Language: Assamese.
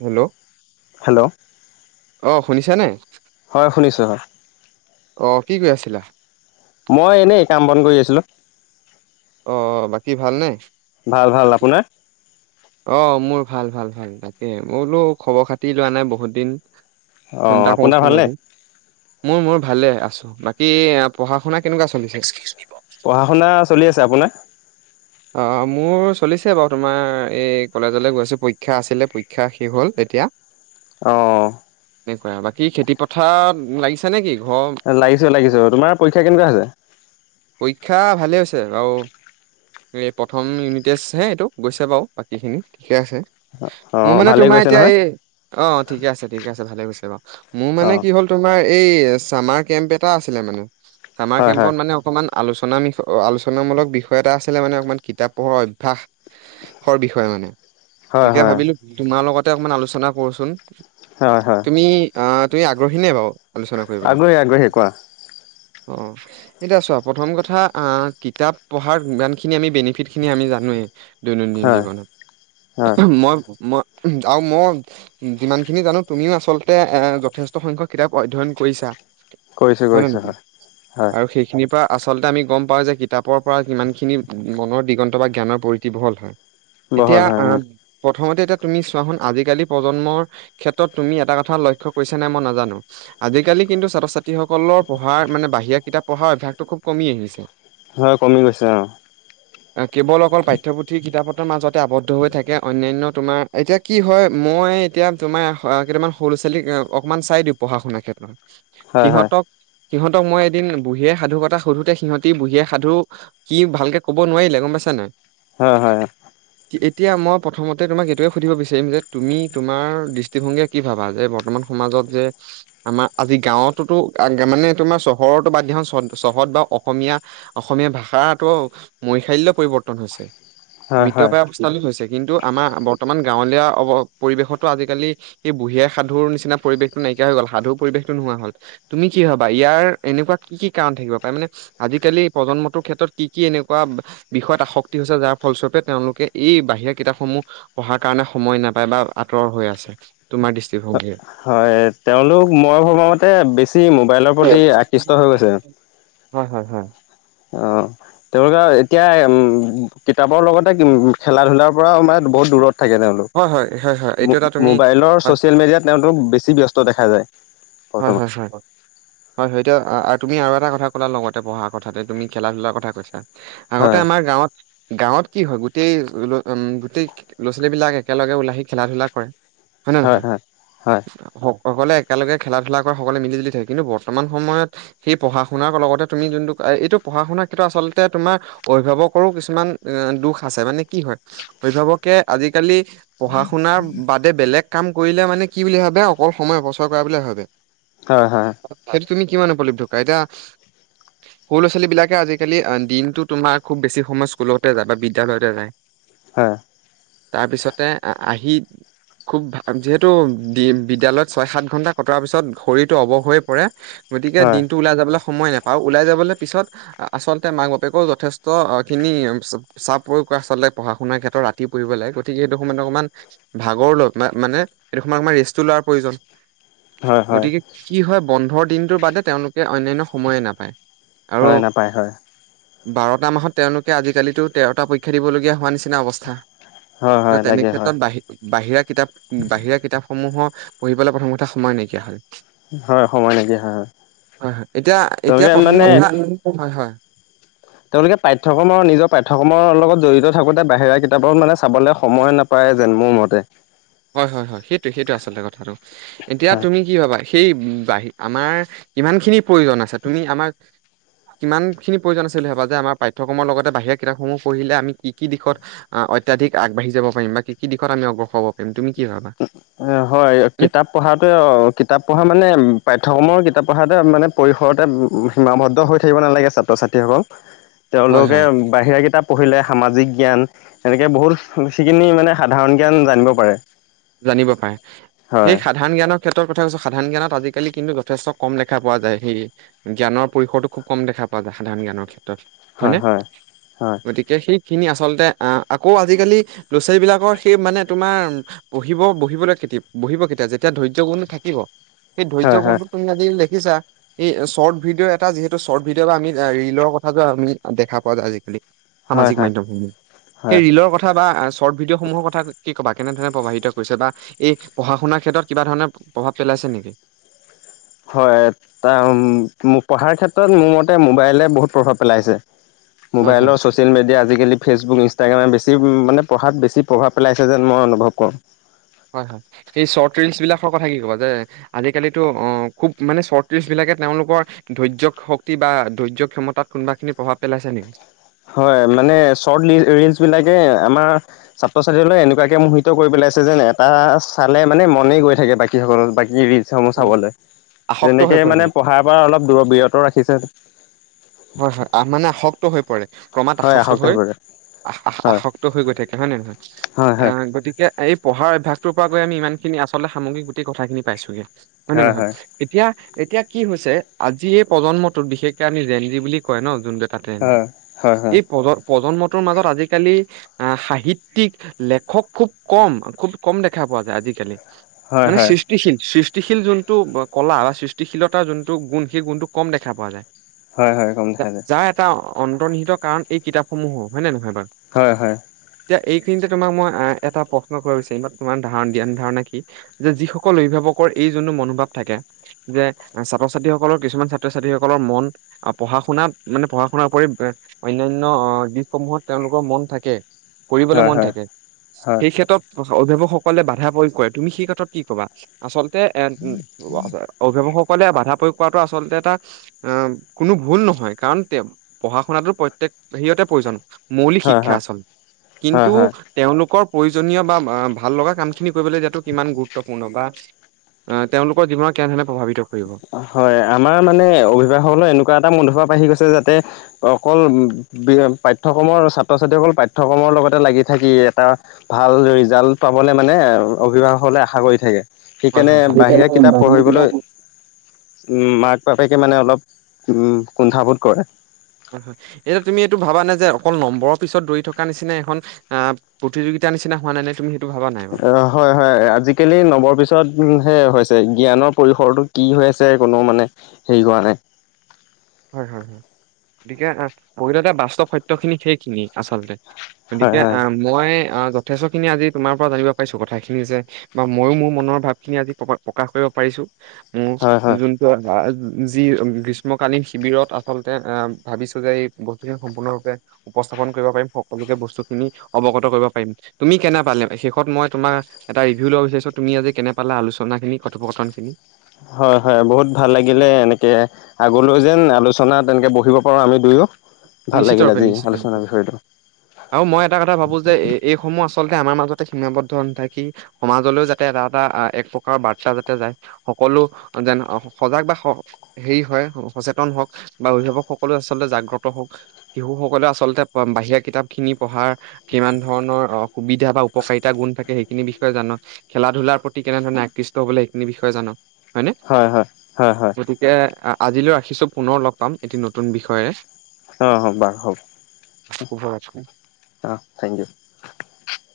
হেল্ল' হেল্ল' অ' শুনিছে নে? হয় শুনিছোঁ হয়। অ' কি কৰি আছিলা? মই এনেই কাম বন কৰি আছিলোঁ। অ' বাকী ভালনে? ভাল ভাল, আপোনাৰ? অঊ মোৰ ভাল ভাল ভাল, তাকে মই বোলো খবৰ খাতি লোৱা নাই বহুত দিন। ফোন অঁ এটা আপোনাৰ কৰোচোন ভালনে আজি মোৰ ম ভালে আছো, বাকী পঢ়া শুনা কেনেকুৱা চলিছে? পঢ়া শুনা চলি আছে, আপোনাৰ? অ' মোৰ চলিছে বাৰু, তোমাৰ এই কলেজলৈ গৈ আছো পৰীক্ষা আছিলে, পৰীক্ষা শেষ হল। এতিয়া অ'। এনেকুৱা, বাকী খেতি পথাৰ লাগিছা নে কি? ঘৰ লাগিছ লাগিছ। তোমাৰ পৰীক্ষা কেনেকুৱা আছে? পৰীক্ষা ভালে হৈছে বাৰু। প্ৰথম ইউনিত টেষ্ট হে এইটো গৈছে বাৰু বাকী খিনি ঠিকে আছে। অ'। মোৰ মানে তোমাৰ এতিয়া এই, অ' ঠিকে আছে ঠিকে আছে ভালে গৈছে বাৰু। মোৰ মানে অঁ কি হল তোমাৰ এই চামাৰ কেম্প এটা আছিলে মানে চামাৰ হয় হয় কেম্পত মানে অকমান আলোচনা বিয় আলোচনামূক বিষয় এটা আছিলে মানে অকণমান কিতাপ পঢ়াৰ অভ্যাস। হৰ বিষয় মানে হয় তাকে হয় ভাবিলো তোমাৰ লগতে অকনমান আলোচনা কৰোচোন। হয় হয় তুমি আহ তুমি আগ্ৰহী নে বাৰু? আলোচনা কৰিবলৈ? আগ্ৰহী আগ্ৰহী কোৱা। অ' এতিয়া চোৱা প্ৰথম কথা আহ কিতাপ পঢ়াৰ ইমান স খিনি আমি বেনিফিট খিনি আমি জানোৱেই, দৈনন্দিন হয় হয় জীৱনত। মই মই আৰু মই যিমান খিনি জানো তুমিও আচলতে এ যথেষ্ট সংখ্যক কিতাপ অধ্যয়ন কৰিছা। কৰিছোঁ হয় নে কৰিছোঁ নহয়? হয় আৰু সেইখিনিৰ পৰা আচলতে আমি গম পাওঁ যে কিতাপৰ পৰা কিমানখিনি মনৰ দিগন্ত বা জ্ঞানৰ প্ৰতিভ হয় বহল এতিয়া হয় আহ উম। প্ৰথমতে এতিয়া তুমি চোৱা শুন আজিকালি প্ৰজন্মৰ ক্ষেত্ৰত তুমি এটা কথা লক্ষ্য কৰিছা নে মই নাজানো। আজিকালি কিন্তু ছাত্ৰ ছাত্ৰীসকলৰ পঢ়াৰ, মানে বাহিৰা কিতাপ পঢ়াৰ অভ্যাসটো খুব কমি আহিছে। হয় কমি গৈছে অ'। কেৱল অকল পাঠ্যপুথিৰ কিতাপত মাজতে আৱদ্ধ হৈ থাকে অন্যনয় তোমাৰ এতিয়া কি হয় মই এতিয়া তোমাৰ কেইটামান সৰু ল'ৰা ছোৱালীক অকনমান চাই দিওঁ পঢ়া শুনাৰ ক্ষেত্ৰত হয় সিহঁতক সিহঁতক মই এদিন বুঢীয়ে সাধু কথা সুধোতে সিহঁতি বুঢীয়ে সাধু কি ভালকে ক'ব নোৱাৰিলে গম পাইছ নাই হয় হয় এতিয়া মই প্ৰথমতে তোমাক এইটোৱে সুধিব বিচাৰিম যে তুমি তোমাৰ দৃষ্টিভংগীয়ে কি ভাবা যে বৰ্তমান সমাজত যে আমাৰ আজি গাঁৱতোতো মানে তোমাৰ চহৰতো বাদ দো চহৰত বা অসম অসমীয়া অসমীয়া ভাষাটো মৈশাল্য পৰিৱৰ্তন হৈছে হয় হয় মৃতপায় অৱস্থালৈ হৈছে কিন্তু আমাৰ বৰ্তমান গাঁৱলীয়া অৱ পৰিৱেশতো আজিকালি স বুঢ়িয়াই সাধুৰ নিচিনা পৰিৱেশতো নাই হৈ গল সাধু পৰিৱেশটোো নোহোৱা হল তুমি কি হবা ইয়াৰ এনেকুৱা কি কাৰণ থাকিব পাৰে মানে আজালি প্ৰজন্মৰ ক্ষ্ৰত কি এনেুৱা বিষয়ত আসক্তি হৈছে যাৰ ফলস্বৰূপে তেওঁলোকে এই বাহিৰা কিতাপসমূহ পঢ়াৰ কাৰণে সময় নাই নাপায় বা আঁতৰ হৈ আছে তোমাৰ দৃষ্টিভংগীয়ে হয় তেওঁলোক মই ভবাামতে বেছি মোবাইলৰ প্ৰতি আকৃষ্ট হৈ গৈছে হয় হয় হয় অ'। তেওঁলোকে এতিয়া উম কিতাপৰ লগতে খেলা ধূলাৰ পৰাও মানে বহুত দূৰত থাকে হয় হয় হয় হয় এইটো তেওঁলোক এটা তুমি মোবাইলৰ হয় ছচিয়েল মিডিয়াত তেওঁলোক বেছি ব্যস্ত দেখা যায় হয় বৰ্তমান। হয় হয় হয় হয় এতিয়া তুমি আৰু এটা কথা ক'লা লগতে পঢ়াৰ কথাতে তুমি খেলা ধূলাৰ কথা কৈা আগতে হয়, আমাৰ গাঁৱত গাঁৱত কি হয় গোটেই উম গোটেই ল'ৰা ছোৱালী বিলাক একেলগে ওলাই আহি খেলা ধূলা কৰে হয় নে নহয় সকলে একেলগে খেলা ধূলা কৰা সকলে মিলি জুলি থাকে কিন্তু বৰ্তমান সময়ত সেই পঢ়া শুনাৰ লগতে তুমি যোনটো এইটো পঢ়া শুনা আচলতে তোমাৰ অভিভাৱকৰো কিছুমান দখ আছে মানে কি হয় অভিভাৱকে আজিকালি পঢ়া শুনাৰ বাদে বেলেগ কাম কৰিলে মানে কি বুলি ভাবে অকল সময় অপচয় কৰা বুলি ভাবে হ হ সেইটো তুমি কিমান পলপ ঢুকা এতিয়া সৰু ল'ৰা ছোৱালী বিলাকে আজিকালি দিনতটো তোমাৰ খুব বেছি সময় স্কুলতে যায় বা বিদ্য়ালয়তে যায় হয় তাৰপিছতে আহ আহি খুব ভাল যিহেতু বিদ্যয়ালয়ত ছয় সাত ঘন্টা কতোৱাৰ পিছত ভৰিটো অৱৰ হৈ পৰে গতিকে হয়, দিনটো ওলাই যাবলৈ সময় নাপাওঁ ওলাই যাবলৈ পিছত আচলতে মাক বাপেকেও যথেষ্ট খিনি চাপ প্ৰয়োগ কৰা আচলতে পঢ়া শুনাৰ ক্ষেত্ৰত ৰাতি পৰিব গতিকে সেইটো সময়ত অকমান ভাগৰ লগত মানে সেইটো সময়ত আাৰ ৰেষ্টটো লোৱাৰ প্ৰয়োজন হয় হয় গতিকে কি হয় বন্ধৰ দিনটোৰ বাদে তেওঁলোকে অন্যানয় সময়ে নাপায় আৰু হয় নাপায় হয় বাৰটা মাহত তেওঁলোকে আজিকালিতো তেৰটা পৰীক্ষা দিবলগীয়া হোৱা নিচিনা হয়, হয়, অৱস্থা তেনে লাগে হয়, ক্ষেত্ৰত বাহি বাহিৰা কিতাপ বাহিৰা কিতাপ সমূহৰ পঢ়িবলৈ প্ৰথম কথা সয় নেকিয় হাল হয়, সময় লাগে হয়, হয়, হয় হয় এতিয়া এতিয়া তেওঁলোকে প্ৰথম মানে কথা হয় হয় তেওঁলোকে পাঠ্্যক্ৰমৰ নিজৰ পাঠ্্যক্ৰমৰ লগত জড়িত থাকোতে বাহিৰা কিতাপত মানে চাবলৈ সময় নাপায় যেন মোৰ মতে হয় হয় হয় সেইটো সেইটো আচলতে কথাটো এতিয়া হয়, তুমি কি ভাবা সেই উম, বাহি-আমাৰ কিমান খিনি প্ৰয়োজন আছে, তুমি আমাক কিমান খিনি প্ৰয়োজন আছে বুলি ভাবা, যে আমাৰ পাঠ্যক্ৰমৰ লগতে বাহিৰা কিতাপসমূহ পঢ়িলে আমি কি-কি দিশত আ, অত্যাধিক আগবাঢ়ি যাব পাৰিম, বা কি-কি দিশত আমি অগ্ৰসৰ হব পাৰিম তুমি কি ভাবা?। এ, হয়, কিতাপ পঢ়াটো অ', কিতাপ পঢ়া মানে, পাঠ্যক্ৰমৰ কিতাপ কথাটে মানে, পৰিসৰতে সীমাবদ্ধ হৈ থাকিব নালাগে, ছাত্ৰ ছাত্ৰীসকল। হয় তেওঁলোকে হয় বাহিৰা কিতাপ পঢ়িলে সামাজিক জ্ঞান, এনেকে বহুত সিখিনি মানে সাধাৰণ জ্ঞান জানিব পাৰে। জানিব পাৰে। সেই হয় সাধাৰণ জ্ঞানক ক্ষেত্ৰত কথা কৈছো, সাধাৰণ জ্ঞানত আজিকালি কিন্তু যথেষ্ট কম দেখা পোৱা যায়, সেই জ্ঞানৰ পৰিসৰটো খুব কম দেখা [unintelligible] সাধাৰণত জ্ঞানৰ ক্ষেত্ৰত হয় হয়নে, হয় হয় গতিকে সেই খিনি আচলতে আ, আকৌ আজিকালি ল'ৰা ছোৱালী বিলাকৰ সেই মানে তোমাৰ বহিব-বহিবলৈ খেতিপ, বহিব কেতিয়া, যেতিয়া ধৈৰ্য্য গুণটো থাকিব। সেই ধৈৰ্য্য হয় হয় গুণটো তুমি আজি [unintelligible] দেখিছা, এই চৰ্ট ভিডিঅ' এটা যিহেতু চৰ্ট ভিডিঅ' বা আমি আ, ৰিলৰ কথাটো আমি দেখা পোৱা যায় আজিকালি। হয় সামাজিক হয় মাধ্যমসমূহ সেই হয় ৰিলৰ কথা বা আ, শ্বৰ্ট ভিডিঅ' সমূহৰ কথা, কি ক'বা, কেনেধৰণে প্ৰভাহিত ত কৈছে বা, এই পঢ়া শুনাৰ ক্ষেত্ৰত কিবা ধৰণে প্ৰভাৱ পেলাইছে নেকি? হয় তাম, মো-পঢ়াৰ ক্ষেত্ৰত মোৰ মতে মোবাইলে বহুত প্ৰভাৱ পেলাইছে। হয় হয়। মোবাইলৰ ছচিয়েল মিডিয়া আজিকালি ফেচবুক ইনষ্টাগ্ৰামে বেছি উম, মানে পঢ়াত বেছি প্ৰভাৱ পেলাইছে যেন মই অনুভৱ কৰোঁ। হয়-হয়, সেই চৰ্ট ৰিলচ বিলাকৰ কথা কি ক'বা, যে আজিকালিতো অ', খুব মানে চৰ্ট ৰিলচ বিলাক কে তেওঁলোকৰ ধৈৰ্য্য শক্তি বা ধৈৰ্য ক্ষমতাত কোনোবা খিনি প্ৰভাৱ পেলাইছে নেকি?। হয়, মানে চৰ্ট নি-ৰিলচ বিলাকে আমাৰ ছাত্ৰ ছাত্ৰীসকলএনেকুৱাকে মোহিত কৰিব পেলাই এছে যেন, এটা চালে মানে মনে গৈ থাকে বাকী সকল বাকী ৰিল। চামু চাবলে। আসক্ত হৈ তেনেকে পৰে মানে পঢ়াৰ পৰা অলপ দূৰ বিৰত ৰাখিছে। হয়-হয়। আহ, মানে আসক্ত হৈ পৰে। ক্ৰমাৎ আসক্ত হৈ, হয় আহ-আহ-আসক্ত হৈ গৈ থাকে হয় নে নহয়, হয় এ হয়। গতিকে এই পঢ়াৰ অভ্যাসটোৰ পৰা গৈ আমি ইমানখিনি, আচলতে সামগ্ৰিক গোটেই কথাখিনি পাইছোগে। হয় নয় নহয়, এতিয়া এতিয়া কি হৈছে আজি এই প্ৰজন্মটোত বিশেষকে আমি কি বুলি কয় ন যোন বোৰে কাটে ইহঁতক। হয় হয় এই প্ৰজ-প্ৰজন্মট ত মাজত আজিকালি আ, সাহিত্যিক লেখক খুব কম, খুব কম দেখা পোৱা যায় আজিকালি। হয় হয় মানে হয় সৃষ্টিশীল, সৃষ্ট সৃষ্টিশীল যোনটো ব-কলা, বা সৃষ্টিশীলতাৰ যোনটো গুণ, সেই গুণটো কম দেখা পোৱা যায়। হয় হয় কম দেখা যায়। যাৰ এটা অন্তৰ্নিহিত কাৰণ এই কিতাপসমূহো, হয় নে নহয়?। হয় হয়। তিয়া, এইখিনি তোমাক মই আ, এটা প্ৰশ্ন কৰিব বিচাৰিম, বা তোমাৰ ধাৰণ জ্ঞান ধাৰণা কি, যে যিসকল অভিভাৱক সকৰ এই যোনটো মনোভাৱ থাকে, যে ছাত্ৰ ছাত্ৰীসকলৰ কিছুমান ছাত্ৰ ছাত্ৰীসকলৰ মন আ, পঢ়া শুনাত, মানে পঢ়া শুনাৰ উপৰি এ, অনান্য অ', দিশসমূহত তেওঁলোকৰ মন থাকে কৰিবলে হয় মন হয় থাকে। হয় সেই ক্ষেত্ৰত বস্ত অভিভাৱকসকলে বাধা প্ৰয়োগ কৰে, তুমি সেই ক্ষেত্ৰত কি কবা?। আচলতে এ [inaudible] অভিভাৱক সক কলে বাধা প্ৰয়োগ কৰাটো আচলতে এটা অ', কোনো ভুল নহয়, কাৰণ তেও, পঢ়া শুনাটো প্ৰত্যেক হেইয়তে প্ৰয়োজন মৌলিক হয় শিক্ষা হয় আচল, হয় কিন্তু হয়। তেওঁলোকৰ প্ৰয়োজনীয় বা আ, ভাল লগা কামখিনি কৰিবলৈ দিয়াটো কিমান গুৰুত্বপূৰ্ণ বা অ', তেওঁলোকৰ জীৱনত কেনেধৰণে প্ৰভাৱিত কৰিব। হয়, আমাৰ মানে, অভিভাসকল এনে কুৱা এটা মূধভাৱ আহি গৈছে যাতে, অকল বিহ-পাঠ্যক্ৰমৰ ছাত্ৰ-ছাত্ৰীসকল পাঠ্যক্ৰমৰ লগতে লাগি থাকি এটা ভাল ৰিজাল্ট পাবলে মানে, অভিভাৱসকলে আশা কৰি থাকে। হয় সেইকাৰণে হয় হয় বাহিৰা কিতাপ হয় পঢ়িবলৈ উম, মাক বাপেকে মানে অলপ, উম, কুন্ঠাবোধ কৰে। হয়, হয়, এতিয়া তুমি এইটো ভাবা নে, যে অকল নম্বৰৰ পিছত দৌৰি থকা নিচিনা এখন আ, প্ৰতিযোগিত তাৰ নিচিনা হোৱা নাই নে তুম অ', হয়, হয় আজিকালি নৱৰ পিছত হে ছে জ্ঞানৰ পৰিসৰটো কি হৈ আছে কোনো মানে হেৰি কৰা নাই। হয়, হয়, হয়, গতিকে প্ৰকৃততে বাস্তৱ সত্যখিনি সেইখিনি আচলতে। হয় গতিকে হয় অ', মই অ', যথেষ্টখিনি আজি তোমাৰ পৰা জানিব পাৰিছোঁ কথাখিনি যে বা ময়ো মোৰ মনৰ ভাবখিনি আজি প প্ৰকাশ কৰিব পাৰিছোঁ, মোৰ হয় হয় যোনটো আ, অ', গ্ৰীষ্ম কালিন শিবিৰত আচলতে অ', ভাবিছো যে এই বস্তুখিনি সম্পূৰ্ণৰূপে উপস্থাপন কৰিব পাৰিম, সকলোকে বস্তু খিনি অৱগত কৰিব পাৰিম তুমি কেনে পালে শেষত মই তোমাৰ এটা ৰিভিউ ল'ব বিচাৰিছো তুমি আজি। কেনে পালে আলোচনা খিনি কথোপকথন খিনি। হয় -হয় বহুত ভাল লাগিলে এনেকে আগলৈ যেন আলোচনা তেনেকে বহিব পাৰো আমি দুয়ো। ভাল নিশ্চিত লাগিল ৰূপে আজি নিশ্চিত আলোচনাৰ বিষয়টো আৰু মই এটা কথা ভাবো যে এইসমূহ আচল। আচলতে আমাৰ মাজতে সীমাবদ্ধ নথাক কি সমাজলৈও যাতে এটা এটা এক প্ৰকাৰ বাৰ্তা যাতে যায়। সকলো যেন সজাগ বা হেৰি হয় সচেতন হওক বা অভিভাৱক সকললে আচলতে জাগ্ৰত শিশুসকলেও আচলতে বাহিৰা কিতাপ খিনি পঢ়াৰ কিমান ধৰণৰ সুবিধা বা। উপকাৰিতা গুণ থাকে সেইখিনি বিষয়ে জানক খেলা ধূলাৰ প্ৰতি কেনে ধৰণে আকৃষ্ট হবলে সেইখিনি বিষয়ে জনা হয়নে হয় হয় হয় হয় গতিকে আজিলৈ ৰাখিছো পুনৰ লগ পাম এটি নতুন বিষয়েৰে। অ' হ বাৰু হ'ব অ শুভৰাত্ৰি অ 'থেংক ইউ